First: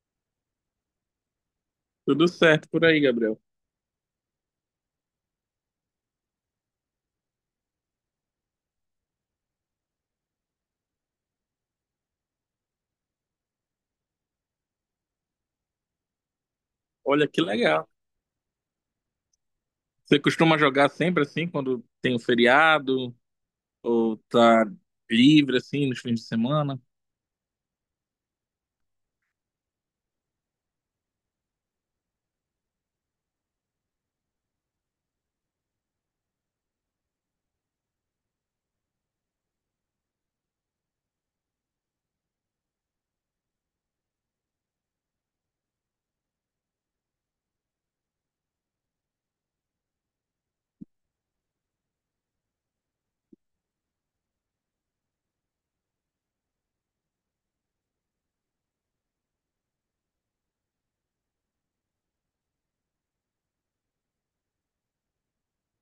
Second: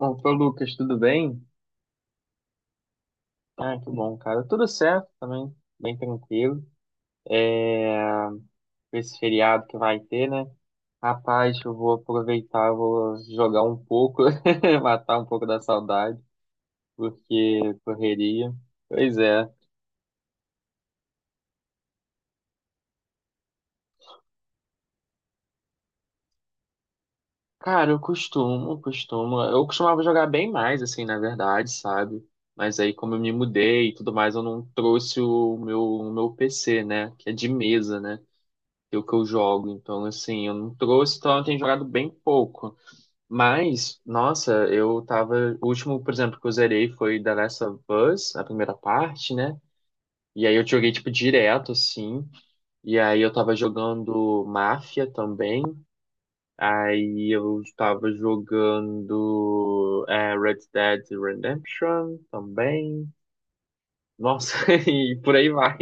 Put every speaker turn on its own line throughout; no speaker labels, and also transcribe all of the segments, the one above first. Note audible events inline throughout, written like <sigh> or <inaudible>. Opa, Lucas, tudo bem?
Tudo certo por aí, Gabriel.
Ah, que bom, cara. Tudo certo também, bem tranquilo. É... Esse feriado que vai ter, né? Rapaz, eu vou aproveitar, eu vou jogar um pouco, <laughs> matar um pouco da saudade,
Olha que
porque
legal.
correria. Pois é.
Você costuma jogar sempre assim, quando tem um feriado ou tá livre assim nos fins de semana?
Cara, eu costumo, costumo. Eu costumava jogar bem mais, assim, na verdade, sabe? Mas aí, como eu me mudei e tudo mais, eu não trouxe o meu PC, né? Que é de mesa, né, o que eu jogo. Então, assim, eu não trouxe, então eu tenho jogado bem pouco. Mas, nossa, eu tava. O último, por exemplo, que eu zerei foi The Last of Us, a primeira parte, né? E aí eu joguei, tipo, direto, assim. E aí eu tava jogando Máfia também. Aí eu tava jogando Red Dead Redemption também. Nossa, <laughs> e por aí vai.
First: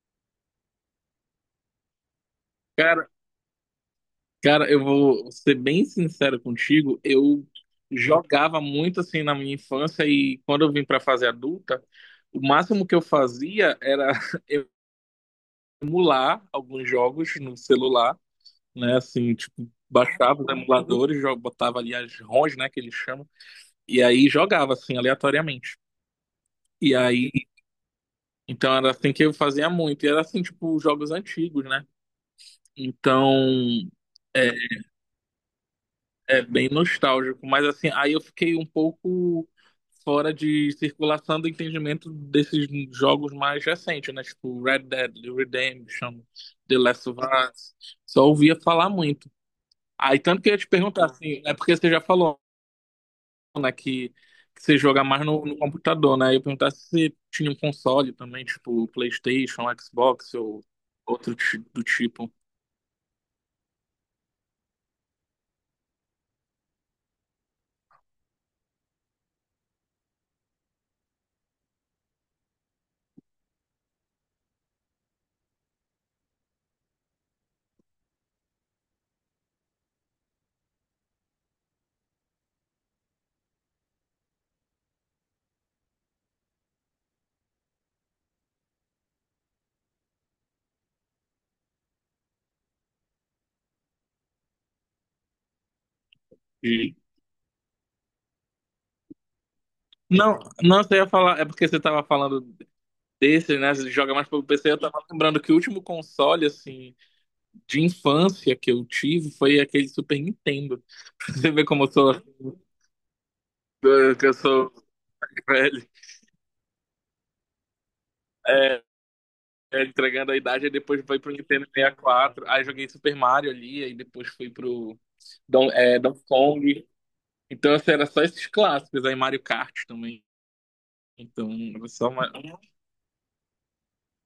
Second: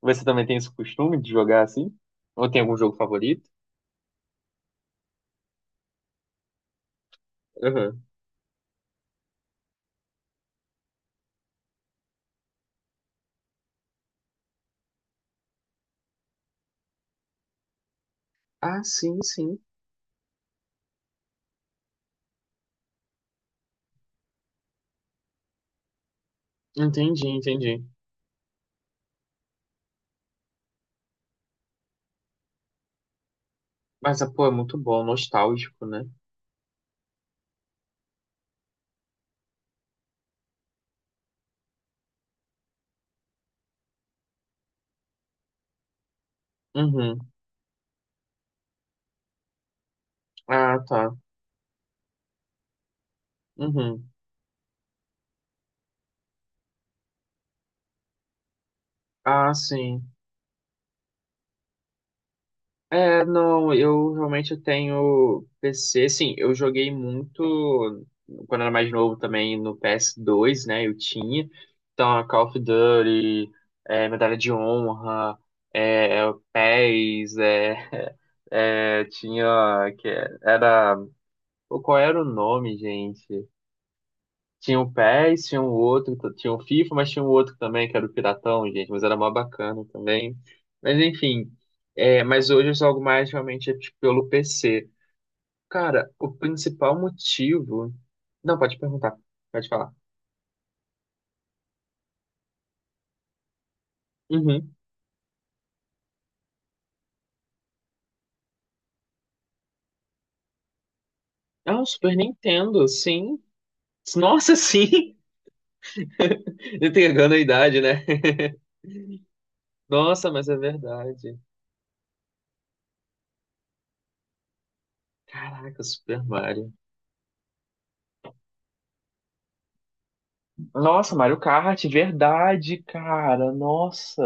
Você também tem esse costume de jogar assim? Ou tem algum jogo
Cara,
favorito?
cara, eu vou ser bem sincero contigo, eu
Uhum.
jogava muito assim na minha infância e quando eu vim pra fase adulta, o máximo que eu fazia era <laughs> emular alguns jogos no celular,
Ah,
né?
sim,
Assim,
sim.
tipo, baixava os emuladores, botava ali as ROMs, né, que eles chamam, e aí jogava assim aleatoriamente. E
Entendi,
aí,
entendi.
então era assim que eu fazia muito. E era assim, tipo, jogos antigos, né? Então,
Mas, ah, pô, é
é,
muito bom, nostálgico, né?
é bem nostálgico. Mas assim, aí eu fiquei um pouco fora de circulação do entendimento desses jogos mais recentes, né? Tipo, Red Dead Redemption, The Last
Uhum.
of Us. Só ouvia falar muito. Aí, tanto que eu ia te
Ah,
perguntar,
tá.
assim, é porque você já falou, né? Que,
Uhum.
que você joga mais no computador, né? Eu perguntar se você tinha um console também, tipo
Ah,
PlayStation,
sim.
Xbox ou outro do tipo.
É, não, eu realmente tenho PC, sim, eu joguei muito quando era mais novo também no PS2, né? Eu tinha. Então, Call of Duty, Medalha de Honra, é, PES, <laughs> tinha, que era, pô, qual era o nome, gente? Tinha o PES, tinha um outro, tinha o FIFA, mas tinha um outro também, que era o Piratão, gente, mas era mó bacana também. Mas enfim, mas hoje eu jogo mais realmente tipo, pelo PC. Cara, o
de-
principal motivo. Não, pode perguntar, pode falar.
Não, não, você ia falar, é porque você tava falando desse, né? Você joga mais pelo PC.
Uhum.
Eu tava lembrando que o último console, assim, de infância que eu tive foi aquele Super Nintendo. <laughs> Você vê
Ah,
como
o
eu sou,
Super Nintendo, sim.
<laughs> que eu
Nossa,
sou
sim!
velho.
<laughs> Entregando a idade, né?
É, é,
Nossa,
entregando a
mas é
idade, aí depois foi pro
verdade.
Nintendo 64, aí joguei Super Mario ali, aí depois fui pro
Caraca, Super
Donkey
Mario.
Kong. Então, assim, era só esses clássicos. Aí Mario Kart também.
Nossa, Mario
Então,
Kart,
era só uma...
verdade, cara. Nossa,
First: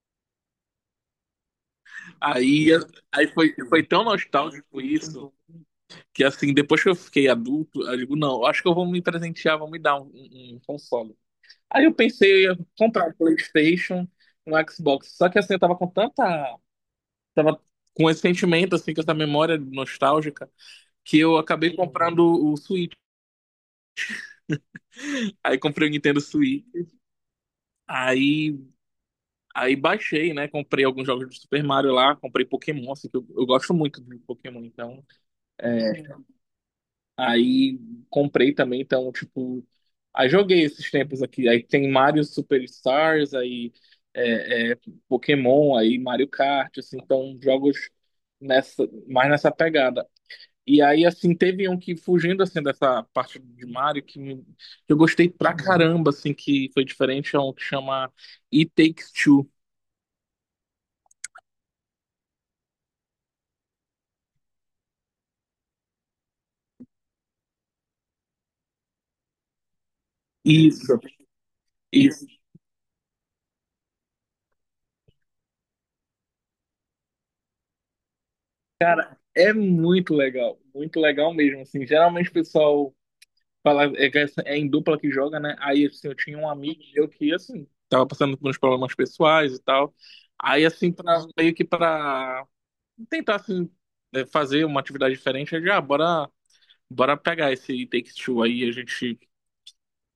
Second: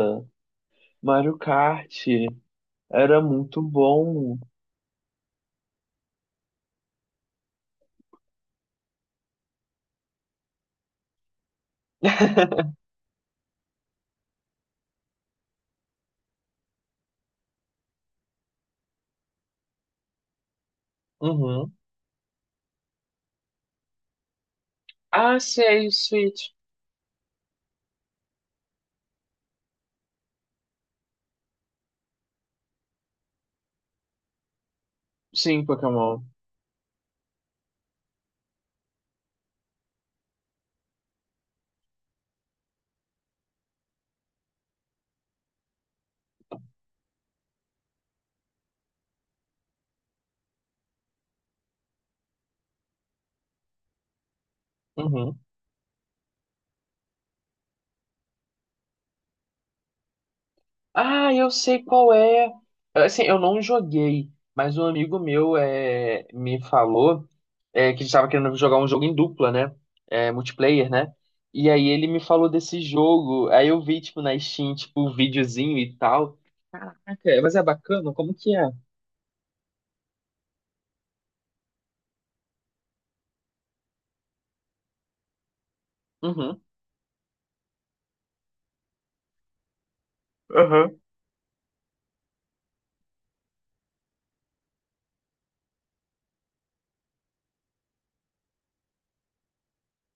Mario Kart.
Aí,
Era
aí, foi,
muito
foi tão
bom.
nostálgico isso que, assim, depois que eu fiquei adulto, eu digo, não, eu acho que eu vou me presentear, vou me dar um console. Aí eu pensei em comprar um PlayStation, um Xbox. Só que, assim, eu tava com tanta... Tava com esse sentimento, assim, com essa memória nostálgica, que eu
Uhum.
acabei comprando o Switch.
Ah,
Aí
sei,
comprei o Nintendo
Switch.
Switch. Aí Aí, baixei, né? Comprei alguns jogos do Super Mario lá, comprei Pokémon, assim, que eu gosto muito de Pokémon, então.
Sim,
É,
Pokémon.
aí comprei também, então, tipo. Aí joguei esses tempos aqui. Aí tem Mario Superstars, aí é, é, Pokémon, aí Mario Kart, assim, então jogos nessa, mais nessa pegada. E aí, assim, teve um que, fugindo, assim, dessa parte de Mario, que, que eu gostei
Uhum.
pra caramba, assim, que foi diferente, é um que chama It Takes Two.
Ah, eu sei qual é. Assim, eu não joguei, mas um amigo meu me falou que estava querendo jogar um jogo em dupla, né? É, multiplayer,
Isso.
né? E aí ele me
Isso.
falou desse jogo. Aí eu vi, tipo, na Steam, tipo, um videozinho e tal. Caraca, mas é bacana? Como que é?
Cara, é muito legal mesmo, assim, geralmente o pessoal fala, é, que é em dupla que joga, né, aí, assim, eu tinha um
Uhum.
amigo meu que, assim, tava passando por uns problemas pessoais e tal, aí, assim,
Aham.
pra, meio que pra tentar, assim, é, fazer uma atividade diferente, eu já, ah, bora, bora pegar esse Take-Two aí, a gente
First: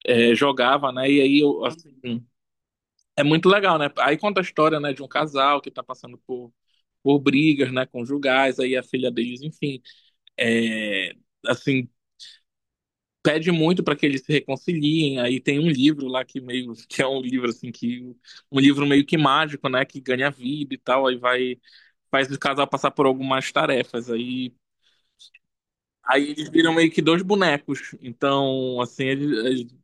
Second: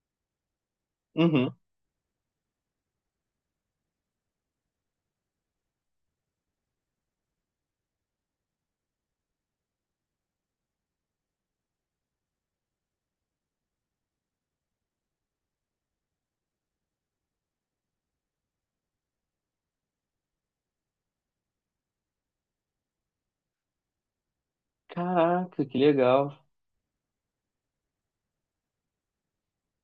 é, jogava, né, e aí,
Uhum.
eu, assim, é muito legal, né, aí conta a história, né, de um casal que tá passando por brigas, né, conjugais, aí a filha deles, enfim, é, assim, pede muito para que eles se reconciliem. Aí tem um livro lá que meio <laughs> que é um livro assim que um livro meio que mágico, né, que ganha vida e tal, aí vai faz o casal passar por algumas tarefas. Aí
Caraca, que
aí
legal.
eles viram meio que dois bonecos. Então, assim,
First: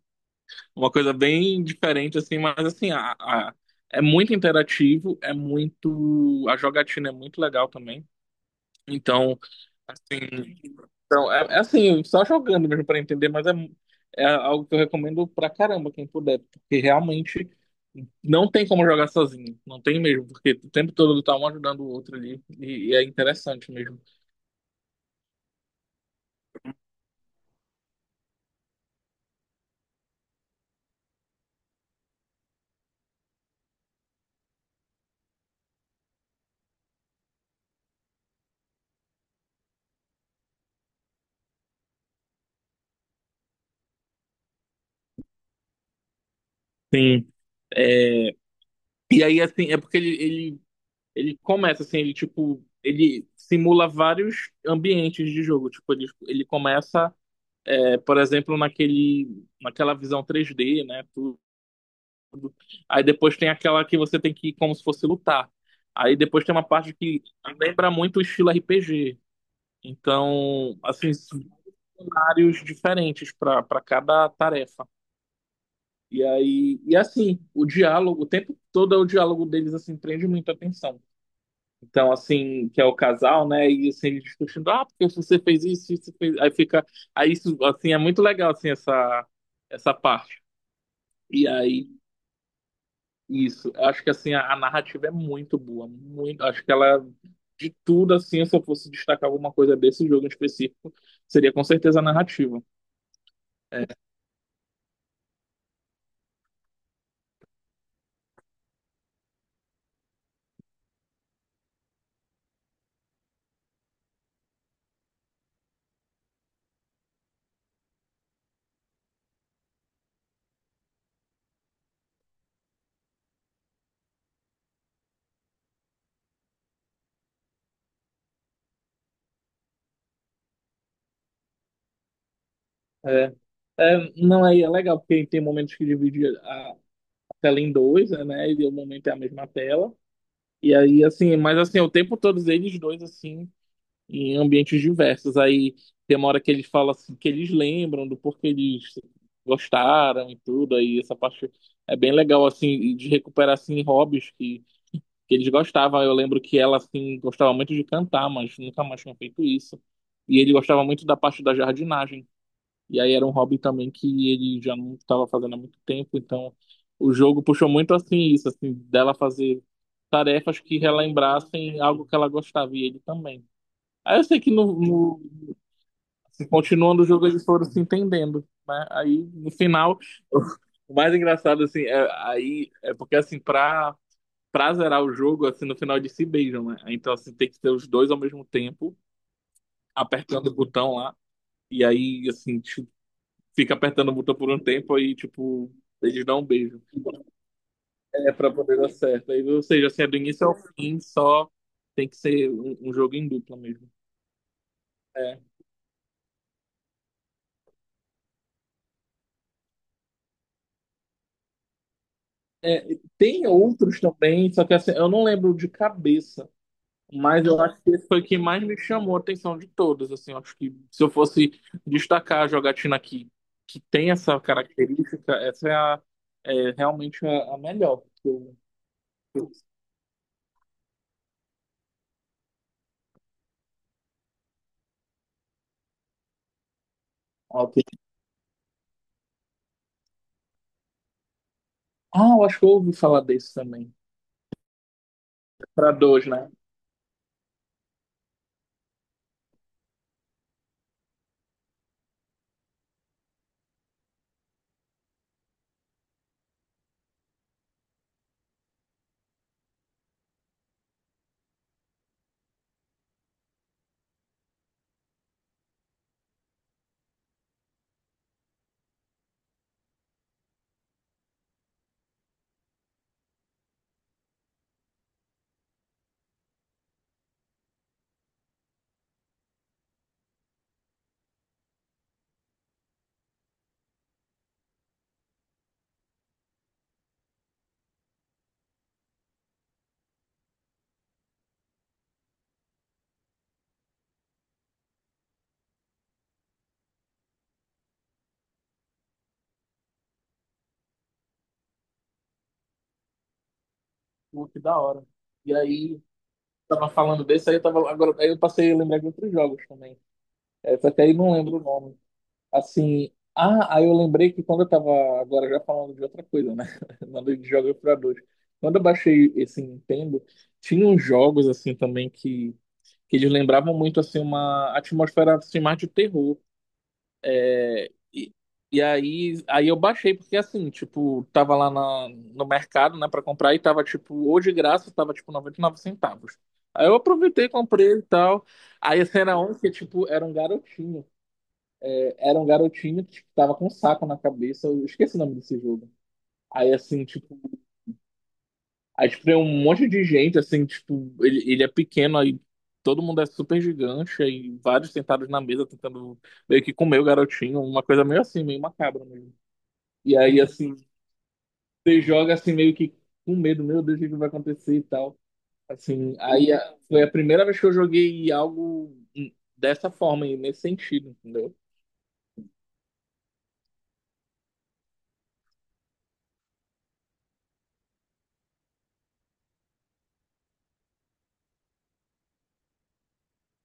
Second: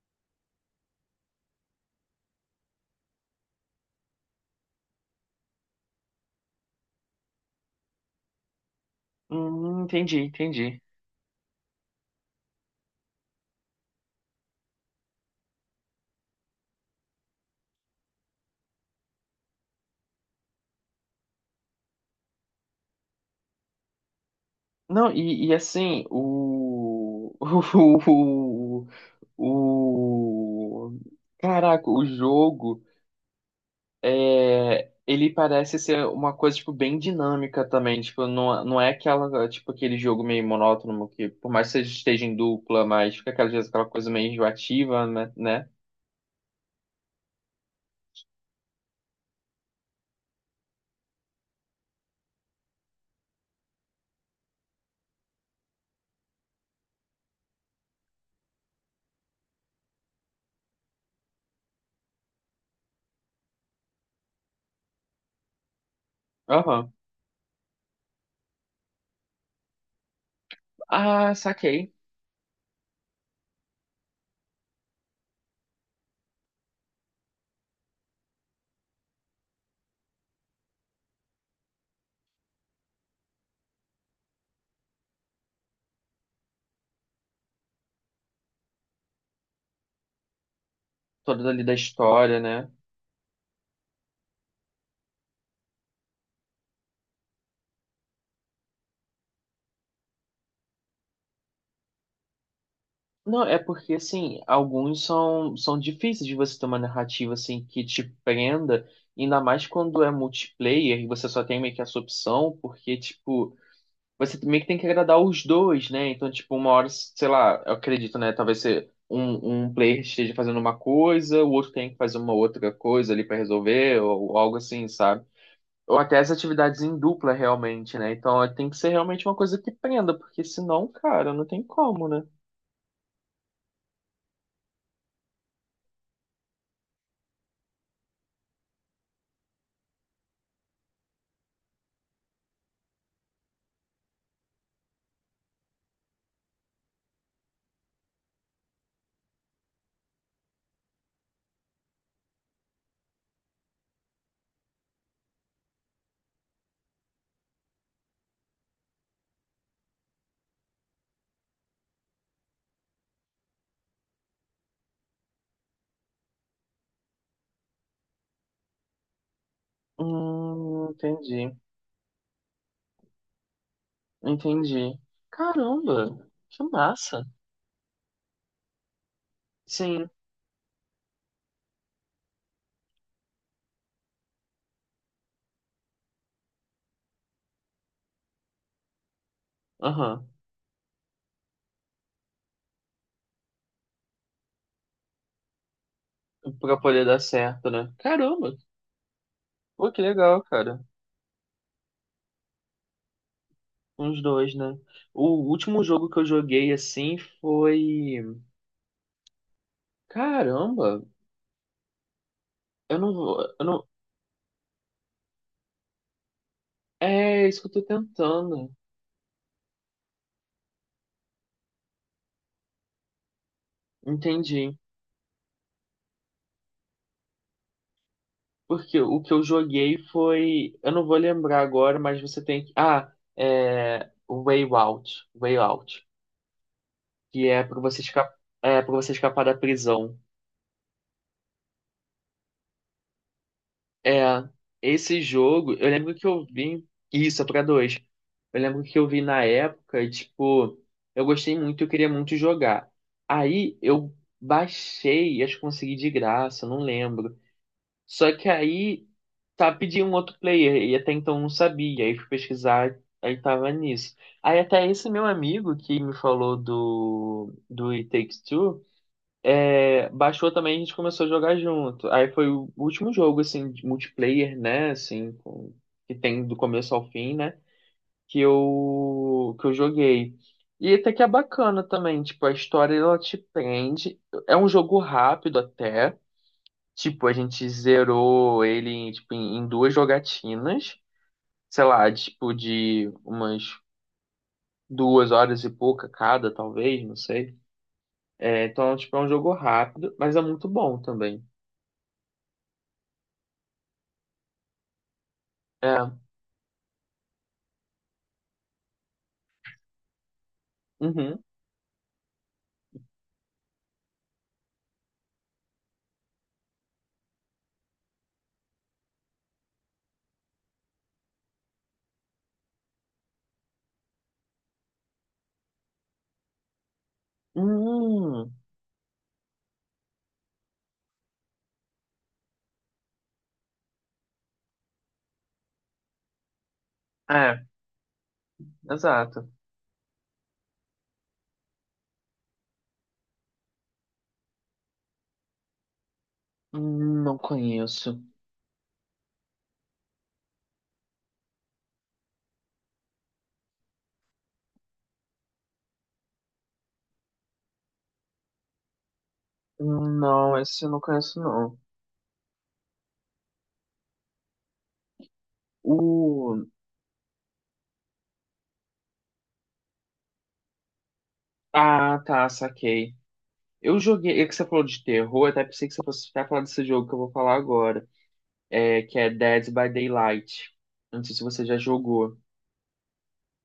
uma coisa bem diferente assim, mas assim, é muito interativo, é muito a jogatina é muito legal também. Então,
Entendi,
assim,
entendi.
então, é assim, só jogando mesmo para entender, mas é algo que eu recomendo pra caramba, quem puder, porque realmente não tem como jogar sozinho, não tem mesmo, porque o tempo todo tá um ajudando o outro ali, e é interessante mesmo.
Não, e assim, <laughs> o, o- Caraca, o jogo, ele parece ser uma coisa, tipo, bem dinâmica também. Tipo, não, não é aquela, tipo, aquele jogo meio monótono que, por mais que você esteja em dupla, mas fica aquela, às vezes, aquela coisa meio enjoativa, né?
Sim. É, e aí, assim, é porque ele começa, assim, ele, tipo, ele simula vários ambientes de jogo, tipo, ele começa, é, por exemplo, naquele, naquela visão 3D, né. Aí depois tem aquela que você tem que ir como se fosse lutar. Aí depois tem uma
Aham.
parte que lembra muito o estilo RPG. Então, assim,
Ah,
são
saquei.
cenários diferentes para cada tarefa. E aí, e assim, o diálogo, o tempo todo é o diálogo deles assim prende muita atenção. Então, assim, que é o casal, né? E assim, eles discutindo, ah, porque você fez isso, isso fez. Aí fica, aí isso, assim, é muito legal assim essa parte. E
Toda ali da
aí.
história, né?
Isso, eu acho que assim a narrativa é muito boa, muito, acho que ela de tudo assim, se eu fosse destacar alguma coisa desse jogo em específico, seria com certeza a narrativa.
Não, é
É,
porque, assim, alguns são difíceis de você ter uma narrativa, assim, que te prenda, ainda mais quando é multiplayer e você só tem meio que essa opção, porque, tipo, você meio que tem que agradar os dois, né? Então, tipo, uma hora, sei lá, eu acredito, né? Talvez você, um player esteja fazendo uma coisa, o outro tem que fazer uma outra coisa ali pra resolver, ou algo assim, sabe? Ou até as atividades em dupla, realmente, né? Então, tem que ser realmente uma coisa que prenda, porque senão, cara, não tem como, né?
é, é, não, aí é legal porque tem momentos que divide a tela em dois, né? E o momento é a mesma tela. E aí assim, mas assim, o tempo todos eles dois assim em ambientes diversos. Aí tem uma hora que eles falam assim, que eles lembram do porquê eles gostaram e tudo. Aí essa parte é bem legal, assim, de recuperar, assim, hobbies que eles gostavam. Eu lembro que ela, assim, gostava muito de cantar, mas nunca mais tinha feito isso. E ele gostava muito da parte da jardinagem. E aí era um hobby também que ele já não estava fazendo há muito tempo. Então o jogo puxou muito, assim, isso, assim, dela fazer tarefas que
Entendi.
relembrassem algo que ela gostava e ele também. Aí eu sei que
Entendi. Caramba,
assim,
que
continuando o
massa.
jogo eles foram se entendendo, né? Aí no final,
Sim,
<laughs> o mais engraçado assim, é, aí é porque assim pra para zerar o jogo assim no final eles se beijam, né? Então assim tem que ter os dois ao mesmo tempo
aham.
apertando o botão lá e aí assim tipo, fica apertando o botão por um tempo aí tipo eles dão um
Pra
beijo.
poder dar certo, né?
É pra
Caramba,
poder dar certo. Aí, ou seja,
pô, que
assim, é do
legal,
início ao
cara.
fim, só tem que ser um jogo em dupla mesmo.
Uns dois, né? O
É,
último jogo que eu joguei assim foi. Caramba,
É,
eu não vou.
tem
Eu não...
outros também, só que assim, eu não lembro de cabeça, mas
É isso
eu
que
acho
eu tô
que esse foi o que mais
tentando.
me chamou a atenção de todos. Assim, eu acho que se eu fosse destacar a jogatina que tem essa
Entendi.
característica, essa é, é realmente a melhor.
Porque o que
Que
eu
eu-
joguei foi. Eu não vou lembrar agora, mas você tem que. Ah, é. Way Out. Way Out. Que é
ó,
para
que-
você escapar, é para você escapar da prisão.
Ah, eu acho que eu ouvi falar desse também.
É, esse jogo, eu
Pra
lembro que
dois,
eu
né?
vi isso, é para dois. Eu lembro que eu vi na época, e, tipo, eu gostei muito, eu queria muito jogar. Aí eu baixei, acho que consegui de graça, não lembro. Só que aí tá pedindo um outro player e até então eu não sabia, aí fui pesquisar, aí tava nisso. Aí até esse meu amigo que me falou do It Takes Two. É, Baixou também, a gente começou a jogar junto. Aí foi o último jogo, assim, de multiplayer, né? Assim, que tem do começo ao fim, né? Que eu joguei. E até que é bacana também, tipo, a história ela te prende. É um jogo rápido até. Tipo, a gente zerou ele em, tipo, em duas jogatinas. Sei lá, tipo, de umas 2 horas e pouca cada, talvez, não sei. É, então, tipo, é um jogo rápido, mas é muito bom também.
Pô, que da hora. E aí,
É.
tava falando desse, aí eu tava. Agora, aí eu passei a lembrar de outros jogos também. Essa até aí não
Uhum.
lembro o nome. Assim, ah, aí eu lembrei que quando eu tava agora já falando de outra coisa, né? <laughs> Falando de jogos para dois. Quando eu baixei esse Nintendo, tinha uns jogos assim também que eles lembravam muito assim uma atmosfera assim, mais de terror. E,
Hum,
e aí eu baixei porque assim, tipo, tava lá na, no mercado, né, para comprar e tava tipo, ou de graça, tava tipo 99 centavos. Aí eu aproveitei,
é,
comprei e tal. Aí esse era
exato.
um que tipo, era um garotinho que tipo, tava com um saco na cabeça, eu esqueci o nome desse jogo. Aí, assim,
Não
tipo,
conheço.
aí tipo, tem um monte de gente, assim, tipo, ele é pequeno, aí todo mundo é super gigante, aí vários sentados na mesa tentando meio que comer o garotinho, uma coisa meio assim, meio macabra mesmo. E aí,
Não,
assim,
esse eu não conheço, não.
você joga assim meio que com medo, meu Deus, o que que vai acontecer e tal. Assim,
O...
foi a primeira vez que eu joguei algo dessa forma, e nesse sentido, entendeu?
Ah, tá, saquei. Eu joguei, é que você falou de terror, eu até pensei que você fosse até falar desse jogo que eu vou falar agora, que é Dead by Daylight. Não sei se você já jogou.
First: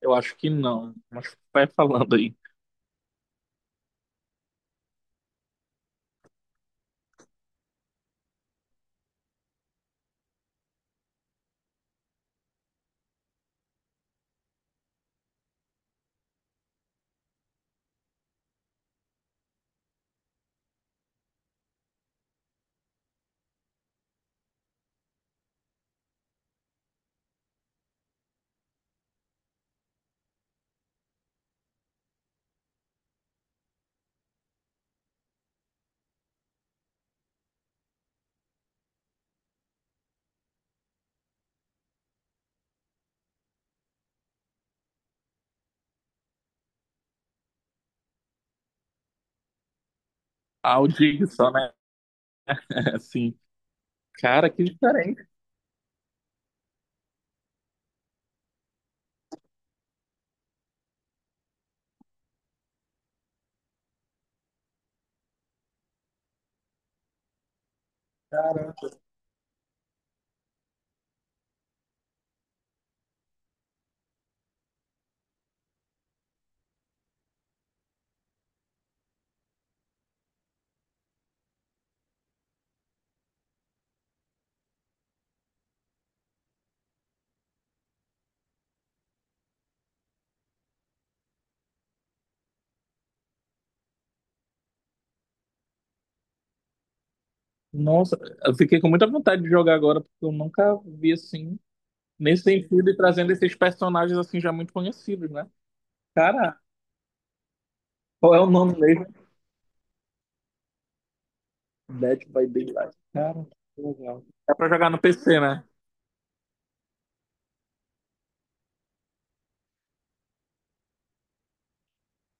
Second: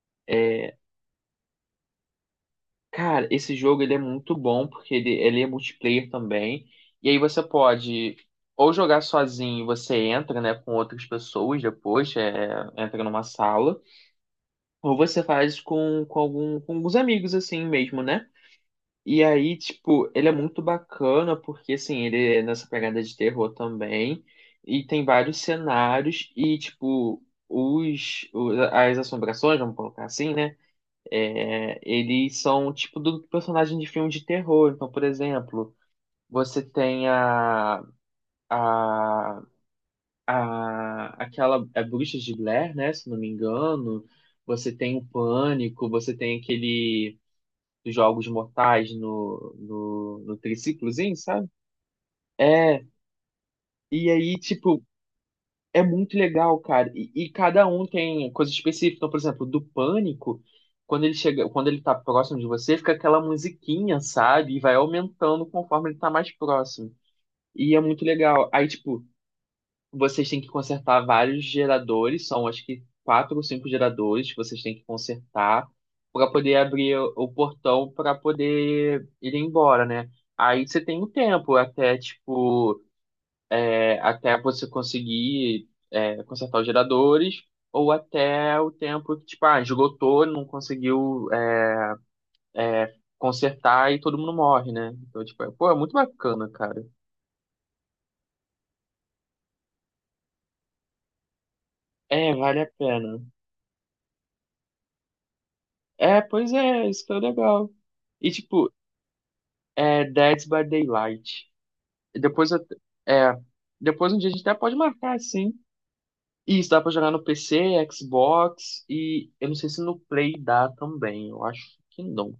Eu acho que
É,
não, mas vai falando aí.
cara, esse jogo ele é muito bom, porque ele é multiplayer também, e aí você pode ou jogar sozinho, você entra, né, com outras pessoas depois, entra numa sala. Ou você faz com alguns amigos, assim mesmo, né? E aí, tipo, ele é muito bacana, porque, assim, ele é nessa pegada de terror também. E tem vários cenários, e, tipo, as assombrações, vamos colocar assim, né? É, eles são, tipo, do personagem de filme de terror. Então, por exemplo, você tem a a Bruxa de Blair, né? Se não me engano, você tem o Pânico, você tem aquele dos Jogos Mortais no
Ah,
triciclozinho,
Audi
sabe?
só, né?
É,
<laughs> Assim,
e aí,
cara, que
tipo,
diferente,
é muito legal, cara. E cada um tem coisa específica. Então, por exemplo, do Pânico, quando ele chega, quando ele tá próximo de você, fica aquela musiquinha, sabe? E vai aumentando conforme ele tá mais próximo. E é muito legal. Aí,
cara.
tipo, vocês têm que consertar vários geradores, são acho que quatro ou cinco geradores que vocês têm que consertar para poder abrir o portão para poder ir embora, né? Aí você tem um tempo até tipo até você conseguir consertar os geradores, ou até o tempo que tipo esgotou, não conseguiu consertar e todo mundo morre, né? Então tipo pô, é muito bacana, cara.
Nossa, eu fiquei com muita vontade de jogar agora, porque eu nunca vi assim,
É,
nesse
vale a
sentido, e
pena.
trazendo esses personagens assim já muito conhecidos, né?
É, pois
Cara,
é, isso que é o legal. E,
qual é o
tipo,
nome mesmo?
é Dead by Daylight. E
Dead by
Depois, eu-
Daylight.
é,
Cara, que
Depois um
legal.
dia a gente até
Dá pra
pode
jogar no
marcar,
PC,
assim.
né?
Isso, dá pra jogar no PC, Xbox e eu não sei se no Play dá também. Eu acho que não.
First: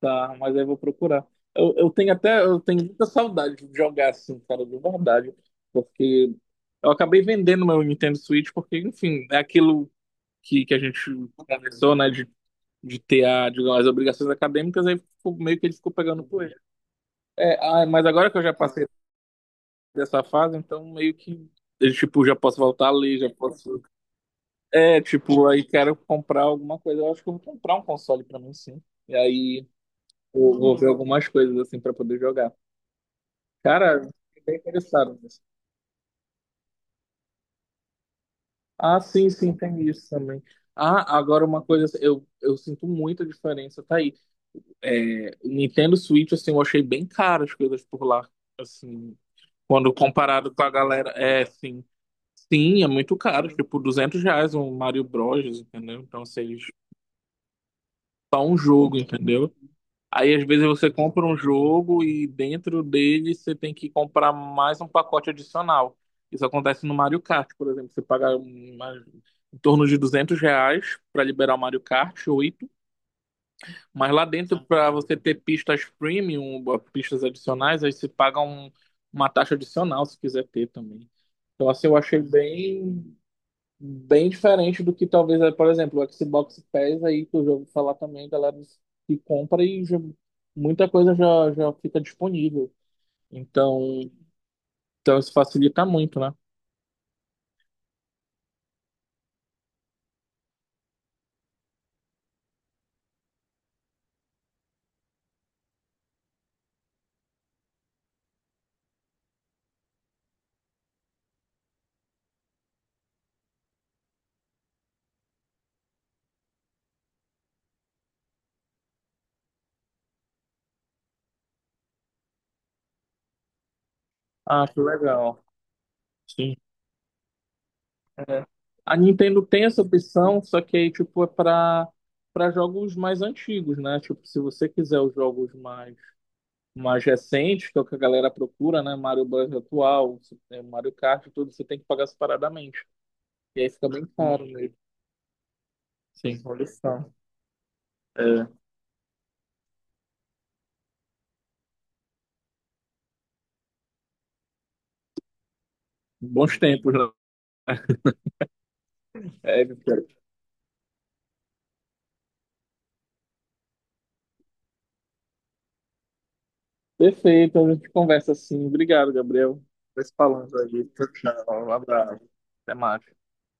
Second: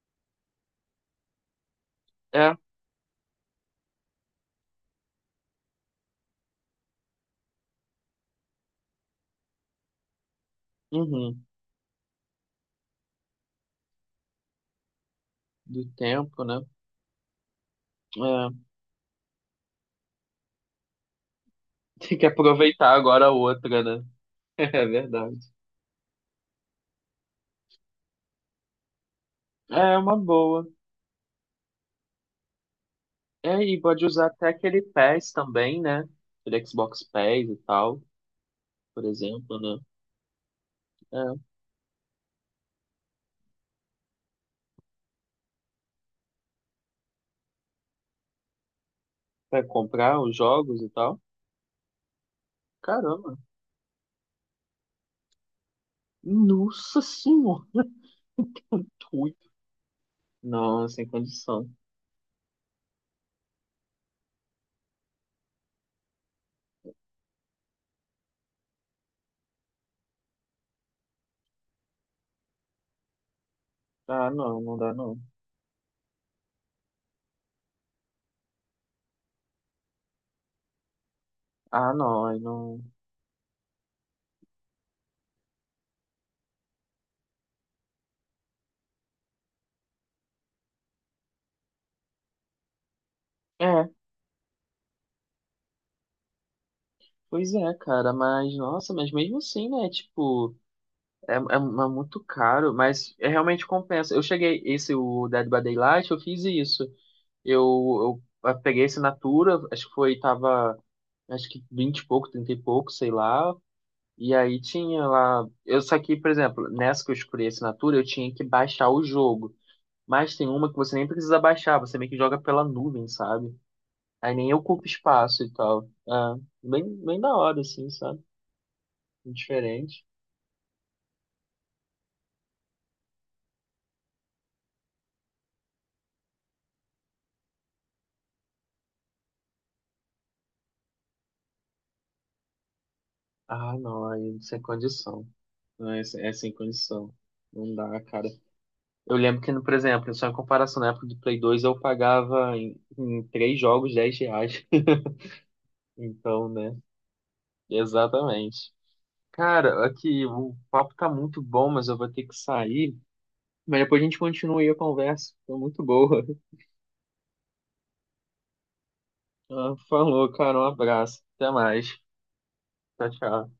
Tá, mas aí eu vou procurar. Eu tenho até,
É,
eu tenho muita saudade de jogar assim, cara, de verdade, porque eu acabei vendendo meu Nintendo Switch, porque, enfim, é aquilo que a gente
uhum,
conversou, né, de ter a, digamos, as obrigações acadêmicas, aí meio que ele
do
ficou pegando
tempo,
poeira.
né?
É, ah, mas agora que eu já
É,
passei dessa fase, então meio que, eu,
<laughs> tem
tipo,
que
já posso voltar
aproveitar
a ler,
agora a
já
outra,
posso...
né? <laughs> É
É,
verdade.
tipo, aí quero comprar alguma coisa. Eu acho que eu vou comprar um console pra mim, sim. E aí
É uma
eu
boa.
vou ver algumas coisas, assim, pra poder jogar.
É, e
Cara,
pode usar
fiquei
até
bem
aquele
interessado
PES
nisso.
também, né? Aquele Xbox PES e tal,
Ah,
por
sim, sim,
exemplo, né?
tem isso também. Ah,
É,
agora uma coisa, assim, eu sinto muita diferença, tá aí. É, Nintendo Switch, assim, eu achei bem caro as coisas por lá. Assim,
pra
quando
comprar os
comparado com a
jogos e
galera,
tal.
é sim. Sim, é muito
Caramba.
caro, tipo R$ 200 um Mario Bros, entendeu? Então, vocês
Nossa senhora.
só um jogo,
Ui,
entendeu? Aí, às vezes,
não,
você
sem
compra um
condição.
jogo e dentro dele você tem que comprar mais um pacote adicional. Isso acontece no Mario Kart, por exemplo. Você paga em torno de R$ 200 para liberar o Mario Kart 8. Mas lá
Ah, não,
dentro,
não
para
dá
você
não.
ter pistas premium, pistas adicionais, aí você paga uma taxa adicional se quiser ter também. Então, assim,
Ah,
eu achei
não, aí não.
bem, bem diferente do que talvez, eh, por exemplo, o Xbox Pass aí, que eu já ouvi falar também, galera que compra e muita coisa já fica disponível.
É,
Então, isso facilita muito, né?
pois é, cara, mas nossa, mas mesmo assim, né? Tipo, é muito caro, mas é realmente compensa. Eu cheguei, esse, o Dead by Daylight, eu fiz isso. Eu peguei a assinatura, acho que foi, tava, acho que 20 e pouco, 30 e pouco, sei lá. E aí tinha lá. Eu, só que, por exemplo, nessa que eu escolhi a assinatura, eu tinha que baixar o jogo. Mas tem uma que você nem precisa baixar, você meio que joga pela nuvem, sabe? Aí nem
Ah, que
ocupa
legal.
espaço e tal. Ah,
Sim.
bem, bem da hora, assim, sabe?
É. A Nintendo tem essa
Diferente.
opção, só que aí, tipo, é para jogos mais antigos, né? Tipo, se você quiser os jogos mais recentes, que é o que a galera procura, né? Mario Bros atual, é, Mario Kart, e tudo, você tem que pagar separadamente. E aí
Ah,
fica bem
não, aí é
caro
sem
mesmo.
condição. Não, é, é
Sim,
sem
olha só.
condição. Não dá, cara.
É,
Eu lembro que, por exemplo, só em comparação na época do Play 2, eu pagava em, três jogos R$ 10. <laughs> Então,
bons
né?
tempos, né?
Exatamente.
É,
Cara, aqui o papo tá muito bom, mas eu vou ter que sair. Mas depois a gente continua aí a conversa. Foi muito boa.
perfeito, a gente conversa assim. Obrigado, Gabriel.
Ah,
Vai se
falou,
falando
cara. Um
aí. Tchau,
abraço. Até
tchau. Um
mais.
abraço. Até
Tchau,
mais.
tchau.